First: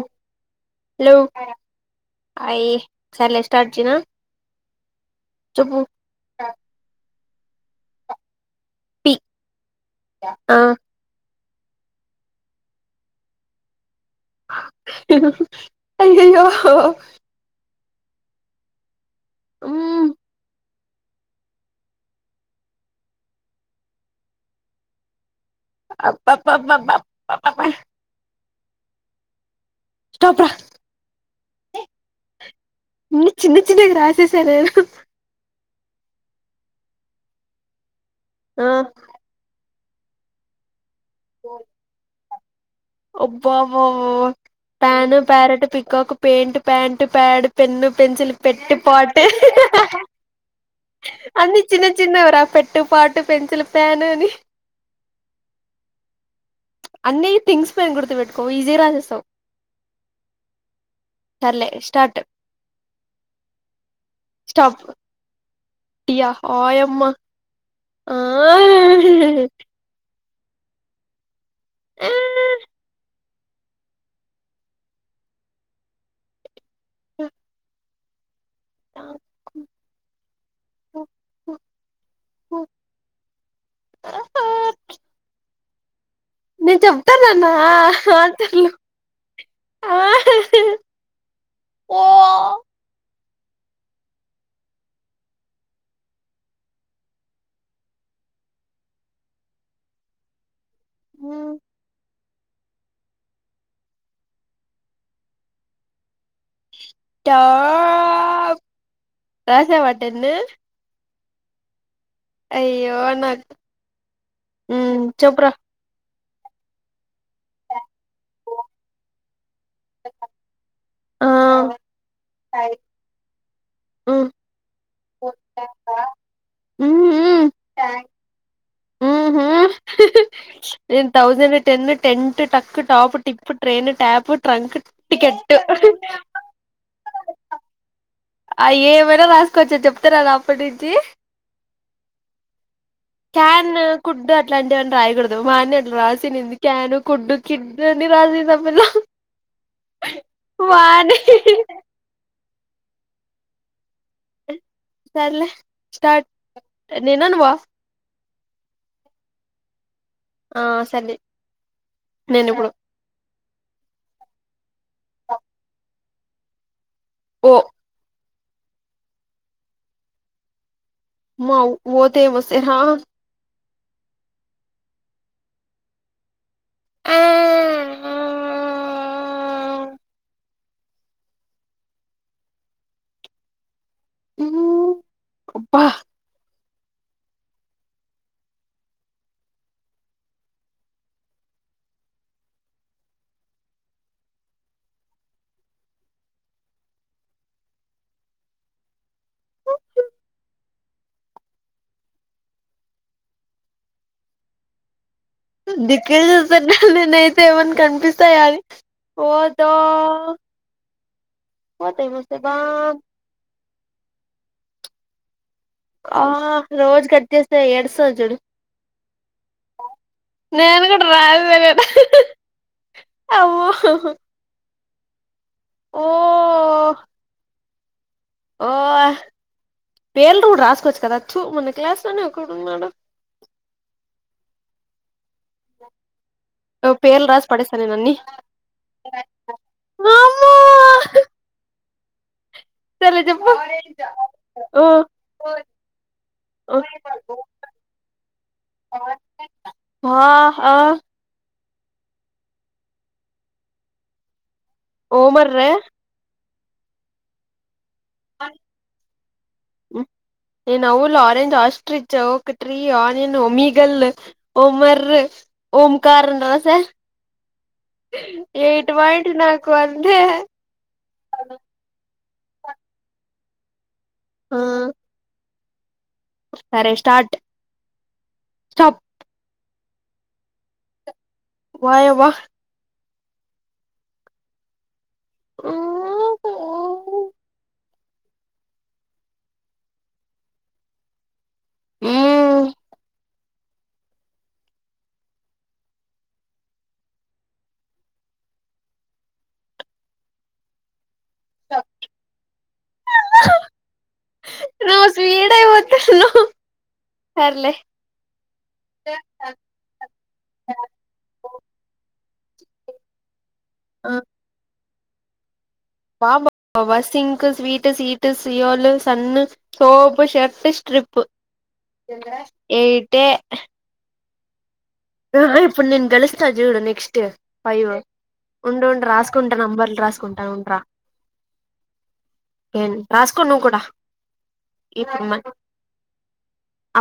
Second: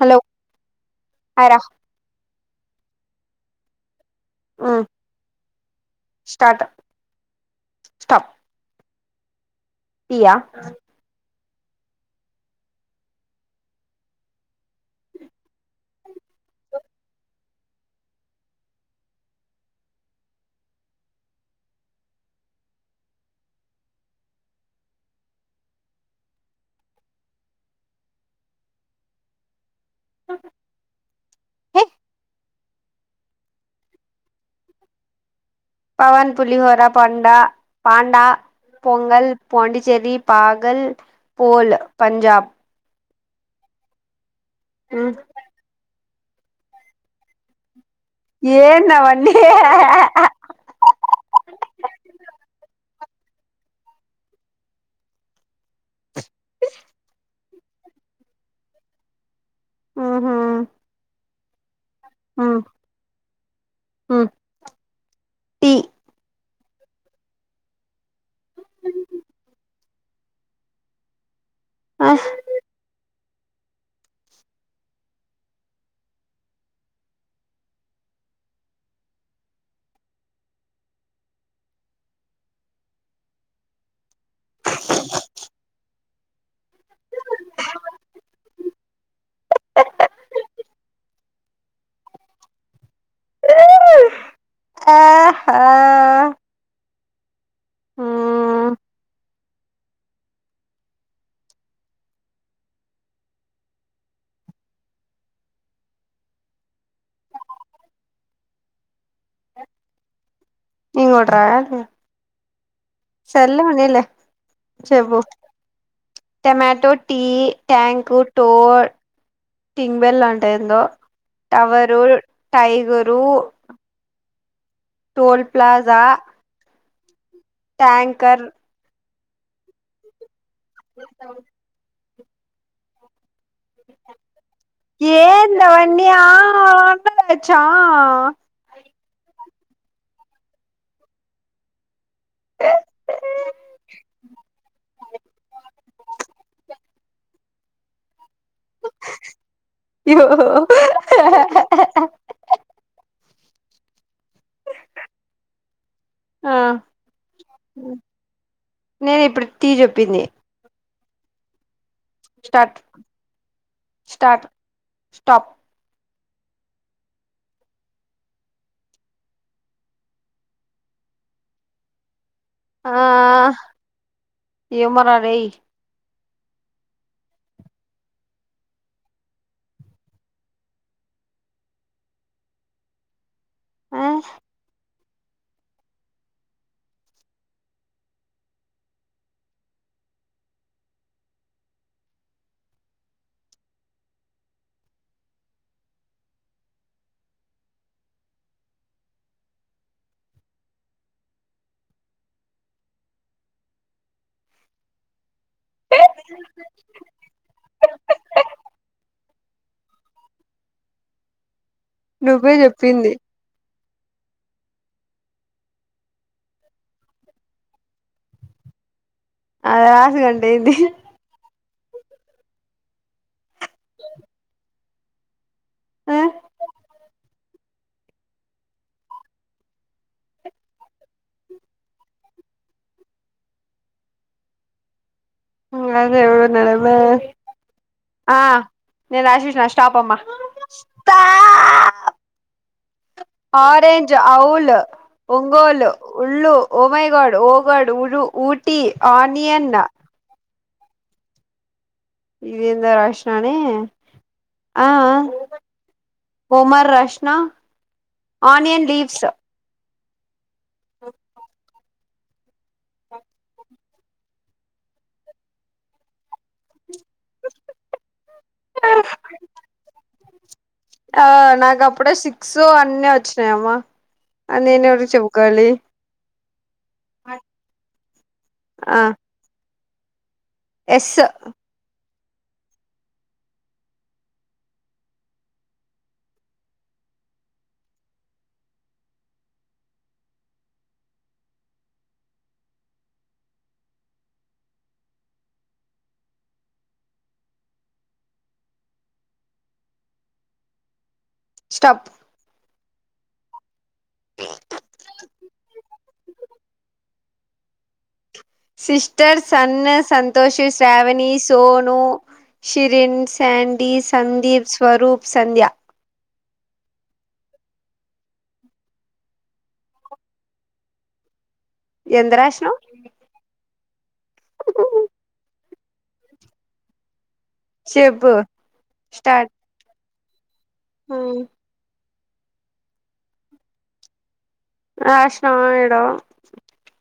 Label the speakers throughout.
Speaker 1: Hello
Speaker 2: hello
Speaker 1: hi రా
Speaker 2: అ ఇ సర్లే స్టార్ట్ చేయనా
Speaker 1: మ్మ్
Speaker 2: చెప్పు
Speaker 1: స్టప్
Speaker 2: పి
Speaker 1: పియా
Speaker 2: ఆ అయ్యయ్యో ఉమ్ అబ్బబ్బబాబ స్టాప్ రా
Speaker 1: హే
Speaker 2: ఇ చిన్న చిన్నగా రాసేసారే
Speaker 1: పవన్ పులిహోరా పాండా పాండా
Speaker 2: ఆ
Speaker 1: పొంగల్ పోండి చేరి పాగల్ పోల్ పంజాబ్
Speaker 2: అబ్బా వ వ
Speaker 1: మ్మ్
Speaker 2: టాన్ parrot peacock paint pant pad pen pencil పెట్టి పాట్
Speaker 1: ఏందవన్నీ
Speaker 2: అన్ని చిన్న చిన్నవి రా పెట్టు పాట్ పెన్సిల్ పాన్ అని అన్ని థింగ్స్ పైన గుర్తు పెట్టుకో ఈజీగా రాసేస్తావు
Speaker 1: ఆహా
Speaker 2: సరేలే స్టార్ట్
Speaker 1: మ్మ్
Speaker 2: స్టాప్
Speaker 1: టీ
Speaker 2: టియ ఆయమ్మా ఆ హ
Speaker 1: ఆ
Speaker 2: ఎ నేను చెప్తానన్నా ఆ తర్లు ఆ ఓ
Speaker 1: ఒ ఆహా ఆ
Speaker 2: ఆ టప్ రాసవాటేన్ను
Speaker 1: ఇవి కూడా ర
Speaker 2: అయ్యో నాకు
Speaker 1: సర్లే ఉనిలే
Speaker 2: ఉమ్,
Speaker 1: చెప్పు
Speaker 2: చెప్పురా
Speaker 1: టమాటో టీ ట్యాంకు టో టింగ్బెల్ ఉంటా ఏందో
Speaker 2: ఆ,
Speaker 1: టవరు టైగరు
Speaker 2: ఉమ్.
Speaker 1: టోల్ ప్లాజా
Speaker 2: ఉమ్మ్.
Speaker 1: ట్యాంకర్
Speaker 2: నిను thousand ten tent tuck top tip train tap trunk ticket
Speaker 1: ఏందవన్నీ ఆ అందచ్చా
Speaker 2: దే రాసుకోచ్చా చెప్తాలేనా అప్పటి నుంచి
Speaker 1: త
Speaker 2: క్యాన్ కుడ్డు అట్లాంటివన్ని రాయకూడదు వాని అట్లా రాసింది క్యాన్ కుడ్డుకిిడ్ని రాసే ఆ పిల్ల
Speaker 1: అయ్యో
Speaker 2: వాణి సర్లే స్టార్ట్
Speaker 1: ఆ
Speaker 2: నినానువ్వ
Speaker 1: నేను ఇప్పుడు తీ చెప్పింది
Speaker 2: ఆ సంధి
Speaker 1: స్టాట్ స్టాట్ స్టాప్
Speaker 2: ఓ మౌ మోతేమొస్తఇ ఆ
Speaker 1: ఏమోరారేయ్
Speaker 2: ఆ
Speaker 1: ఆ
Speaker 2: అబ్బ దిక్కులు చూస్తన్న నేనయితే ఏమన్నా కనిపిస్తాయా అని ఓదో ఆ పోతే పోతే
Speaker 1: నువ్వే
Speaker 2: బామ్
Speaker 1: చెప్పింది
Speaker 2: ఆ రోజు కట్ చేస్తె ఏడుస్తాది చూడు
Speaker 1: అది రాసి గంటయింది
Speaker 2: నేను కూడా రాను అమ్మో ఓ
Speaker 1: ఆ
Speaker 2: ఓ పేర్లు కూడా రాసుకోవచ్చు కదా తే మన క్లాస్ లోనే ఒకడున్నాడు
Speaker 1: అదే ఎవడున్నడబ్బా
Speaker 2: పేర్లు రాసి పడేస్తా నేను అన్ని
Speaker 1: ఆ నేను రాశేషినా స్టాప్ అమ్మ
Speaker 2: వామ్మో
Speaker 1: స్టాప్
Speaker 2: స
Speaker 1: ఆరెంజ్ అవుల్ ఒంగోలు ఉళ్ళు ఓమైగాడ్ ఓ గాడ్ ఉరు ఊటీ ఆనియన్
Speaker 2: ఆ ఆ ఆ
Speaker 1: ఇది ఎందో రాసినాన
Speaker 2: ఓ మర్రా
Speaker 1: ఒ మర్ రస్నా ఆనియన్ లీవ్స్
Speaker 2: ఏను ఓవిల్ ఆరెంజ్ ఆస్ట్రిచ్ ఒకట్రీ ఆనియన్ ఒమేగల్ ఓ మర్రె ఓంకార అని రాసా ఎయిట్ మాయింట్ నాకు అంతే
Speaker 1: ఆ నాకు అప్పుడే సిక్స్ అవన్నీ వచ్చినాయమ్మా
Speaker 2: ఆ
Speaker 1: నేను ఎవరికి చెప్పుకోవాలి
Speaker 2: సరే స్టార్ట్ స్టాప్
Speaker 1: ఆ ఎస్
Speaker 2: అయావ్వ ఏటి [unintelligible] మ్మ్
Speaker 1: స్టాప్
Speaker 2: నువ్వు స్వీడు గా పోతన్నావు సర్లే
Speaker 1: సిస్టర్స్ సన్ సంతోషి శ్రావణి సోను షిరిన్స్ శాండీ, సందీప్, స్వరూప్, సంధ్య
Speaker 2: అమా sink sweet స్విట్ Seoul sun soap shirt strip
Speaker 1: ఎంత రాసినావ్
Speaker 2: ఏయిటే ఇప్పుడు నేను గెలుస్తా చూడు నెక్స్ట్ ఫైవ్
Speaker 1: చెప్పు
Speaker 2: ఉండు ఉండు రాసుకుంటా నంబర్లు రాసుకుంటా
Speaker 1: ఉను
Speaker 2: ఏం రాసుకో నువ్వు కూడా ఇప్పుడు
Speaker 1: రాసిన ఇడ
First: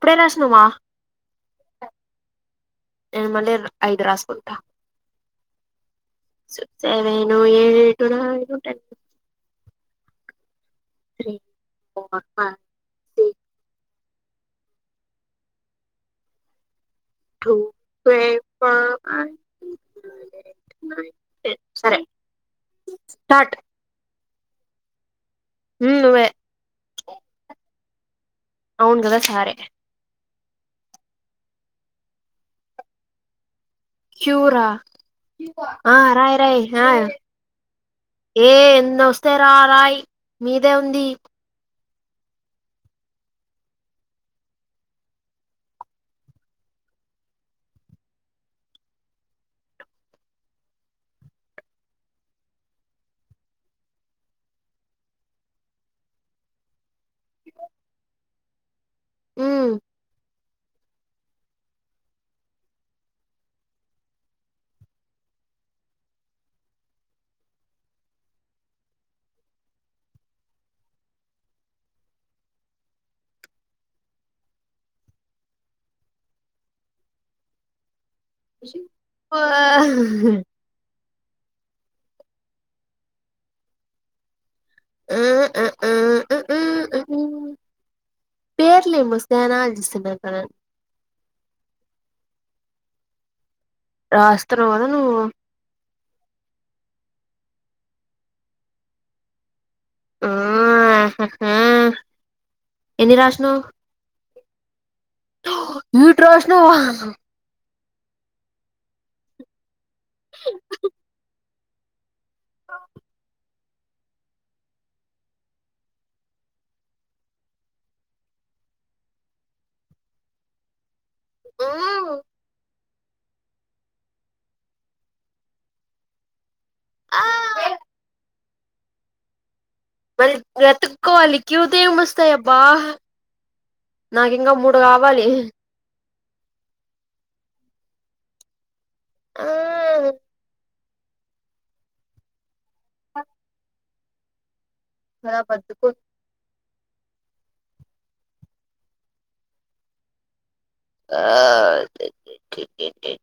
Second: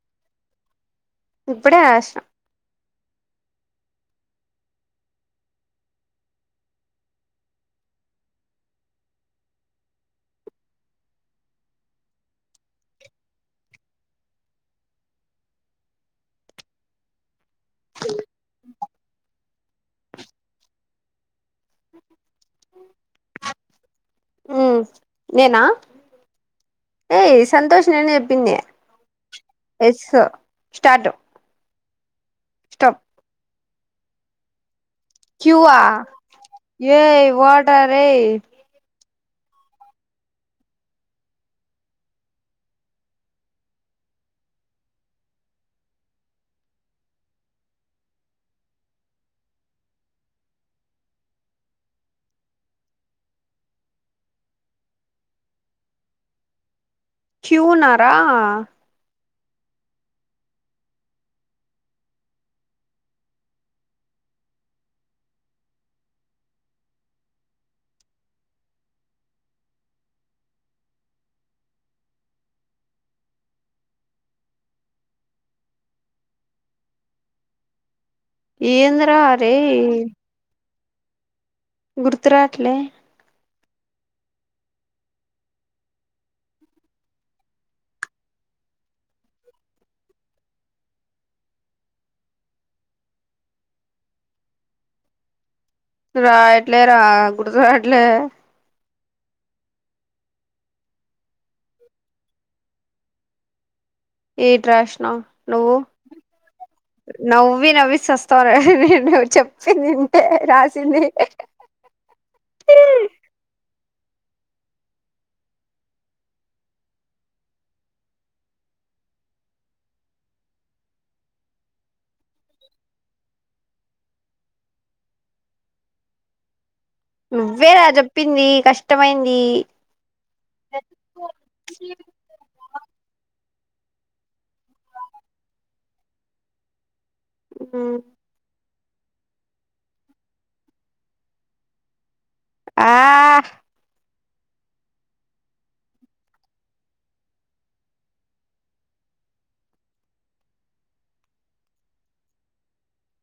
Speaker 2: అప్పుడే రాసినావ
Speaker 1: ఇప్పుడే రాసిన
Speaker 2: నిను మళ్ళీ అయిదు రాసుకుంటా సెవెను ఎయిట్ వారుకుంటాయి త్రీ ఫోర్ ఆ six two three four one two సరే కట్
Speaker 1: మ్మ్ నేనా
Speaker 2: నువ్వే
Speaker 1: ఏయ్ సంతోష్ నీనే తిన్యా
Speaker 2: అవును కదా సరే
Speaker 1: ఎస్ స్టార్ట్ స్టాప్
Speaker 2: చ్యూరా
Speaker 1: క్యూవా
Speaker 2: ఆ రాయ్ రాయ్ ఆ
Speaker 1: ఏయ్ వాట్ ఆర్ ఏ వాటా రే?
Speaker 2: ఏమ్మా తెరా ఆ రా రాయ్ మీదే ఉంది
Speaker 1: క్యూ ఉన్నార
Speaker 2: మ్మ్
Speaker 1: ఏంద్రా అరే గుర్తు రావట్లే
Speaker 2: ఆ ఆ ఊ ఊ రావట్లే [unintelligible] రాస్తాన్నవ్ కదా నువ్వు
Speaker 1: రాయట్లేరా గుర్తు రావట్లే
Speaker 2: ఆ ఎన్ని రాశినవ్
Speaker 1: ఎయిట్ రాశిన నువ్వు
Speaker 2: ఏట్ రాసినవా
Speaker 1: నవ్వి నవ్వి సస్తారే నువ్ చెప్పిందింటే రాసింది
Speaker 2: మ్
Speaker 1: నువ్వేరా చెప్పింది కష్టమైంది.
Speaker 2: మరి వెతుక్కోవాలి క్యూతో ఏం వస్తయబ్బా? నాకింకా మూడు కావాలి.
Speaker 1: మ్
Speaker 2: ఆ
Speaker 1: ఆ....
Speaker 2: నా బతుకు ఆ అ టి ట్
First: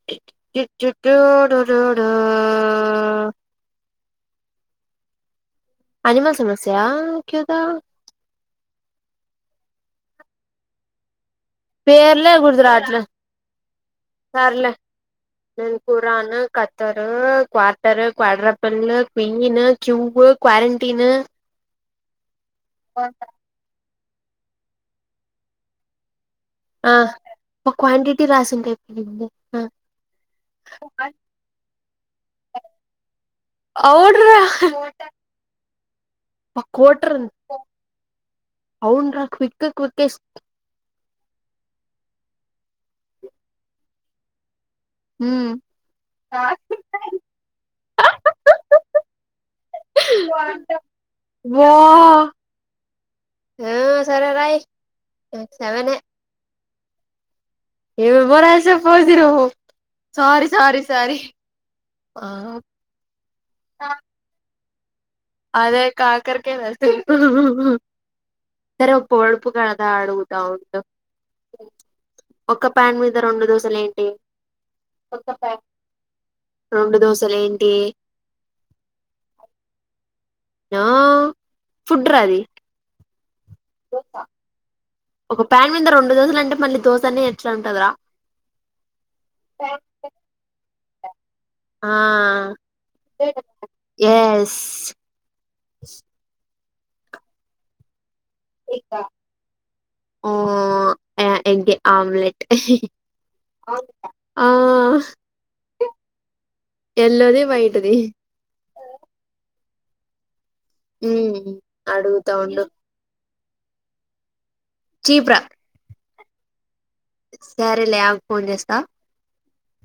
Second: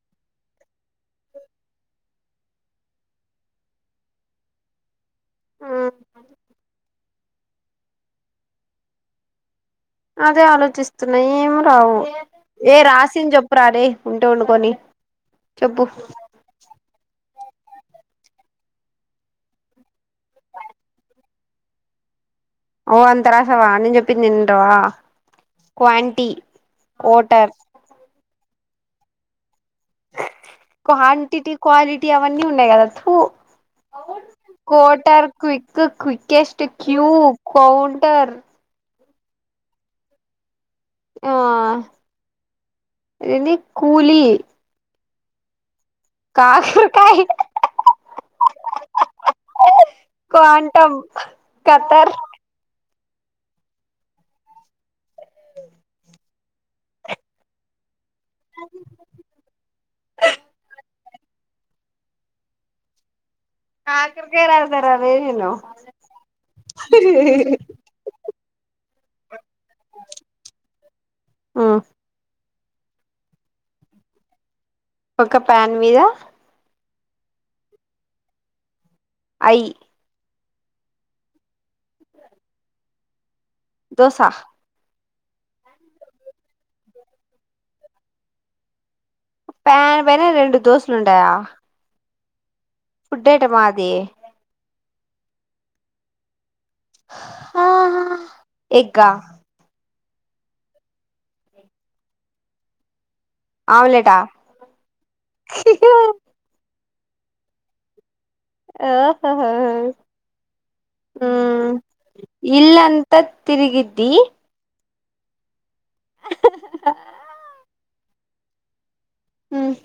Speaker 2: టి ట్ టు డు డు డూ అనిమల్ సమస్య క్యూదా
Speaker 1: అదే ఆలోచిస్తున్
Speaker 2: పేర్లే గుర్తు
Speaker 1: ఏ
Speaker 2: రావట్లే
Speaker 1: రాసింద్ చెప్పు రాదే ఉంటే ఉండుకోని
Speaker 2: నేన్ Quran, Qatar quarter, quadruple, queen, cube, quarantine
Speaker 1: ఓ అంత రాసావా నేన్ చెప్పింది ఇంటవా క్వాంటీ
Speaker 2: క్వాంటిటీ రాసిం [unintelligible]
Speaker 1: క్వాంటిటీ, క్వాలిటీ అవన్నీ ఉన్నయి కదా తూ
Speaker 2: అవునురా
Speaker 1: కోటర్, క్విక్,
Speaker 2: ఒక
Speaker 1: క్విికెస్ట్, క్యూ
Speaker 2: కోటర్
Speaker 1: కౌంటర్
Speaker 2: అవునురా క్విక్, క్వికెస్ట్
Speaker 1: ఆ ఇదేంది కూలీ
Speaker 2: మ్
Speaker 1: కాకర్ కాయ్ క్వాంటం,
Speaker 2: వా
Speaker 1: కతర్
Speaker 2: ఆ సరే రాయ్ సెవనే ఏమేమో రాసావ్ పోసి నువ్వు ఆ
Speaker 1: కాకర్ కాయ్ రా
Speaker 2: అదే కాకర్కాయ్ రాసి సరే ఒక పొడుపు కథ ఆడుగుతా ఉండు ఒక్క ప్యాన్ మీద రొండు దోశల్ ఏంటి?
Speaker 1: ఒక ప్యాన్ మీద
Speaker 2: రొండు దోశలేంటి?
Speaker 1: ఐ
Speaker 2: నో ఫుడ్రా అది
Speaker 1: దోసా
Speaker 2: ఒక ప్యాన్ మింద రొండు దోశలంటే మళ్ళీ దోశనే యెట్లుంటదిరా
Speaker 1: ప్యాన్ పైన రెండు దోశలుంటాయా
Speaker 2: ఆ
Speaker 1: అది
Speaker 2: ఎస్.
Speaker 1: అహా ఎగ్గా
Speaker 2: ఆ ఎ ఎంటి ఆమ్లెట్
Speaker 1: ఆమ్లేటా..
Speaker 2: ఆ
Speaker 1: చీకెన్
Speaker 2: ఎల్లోది వైట్ అది ఉమ్
Speaker 1: హ్మ్
Speaker 2: అడుగుతా ఉండు
Speaker 1: ఇల్లంత తిరిగిద్దీ
Speaker 2: చిబ్రా సరేలే ఆగు ఫోన్ చేస్తా
Speaker 1: హ్మ్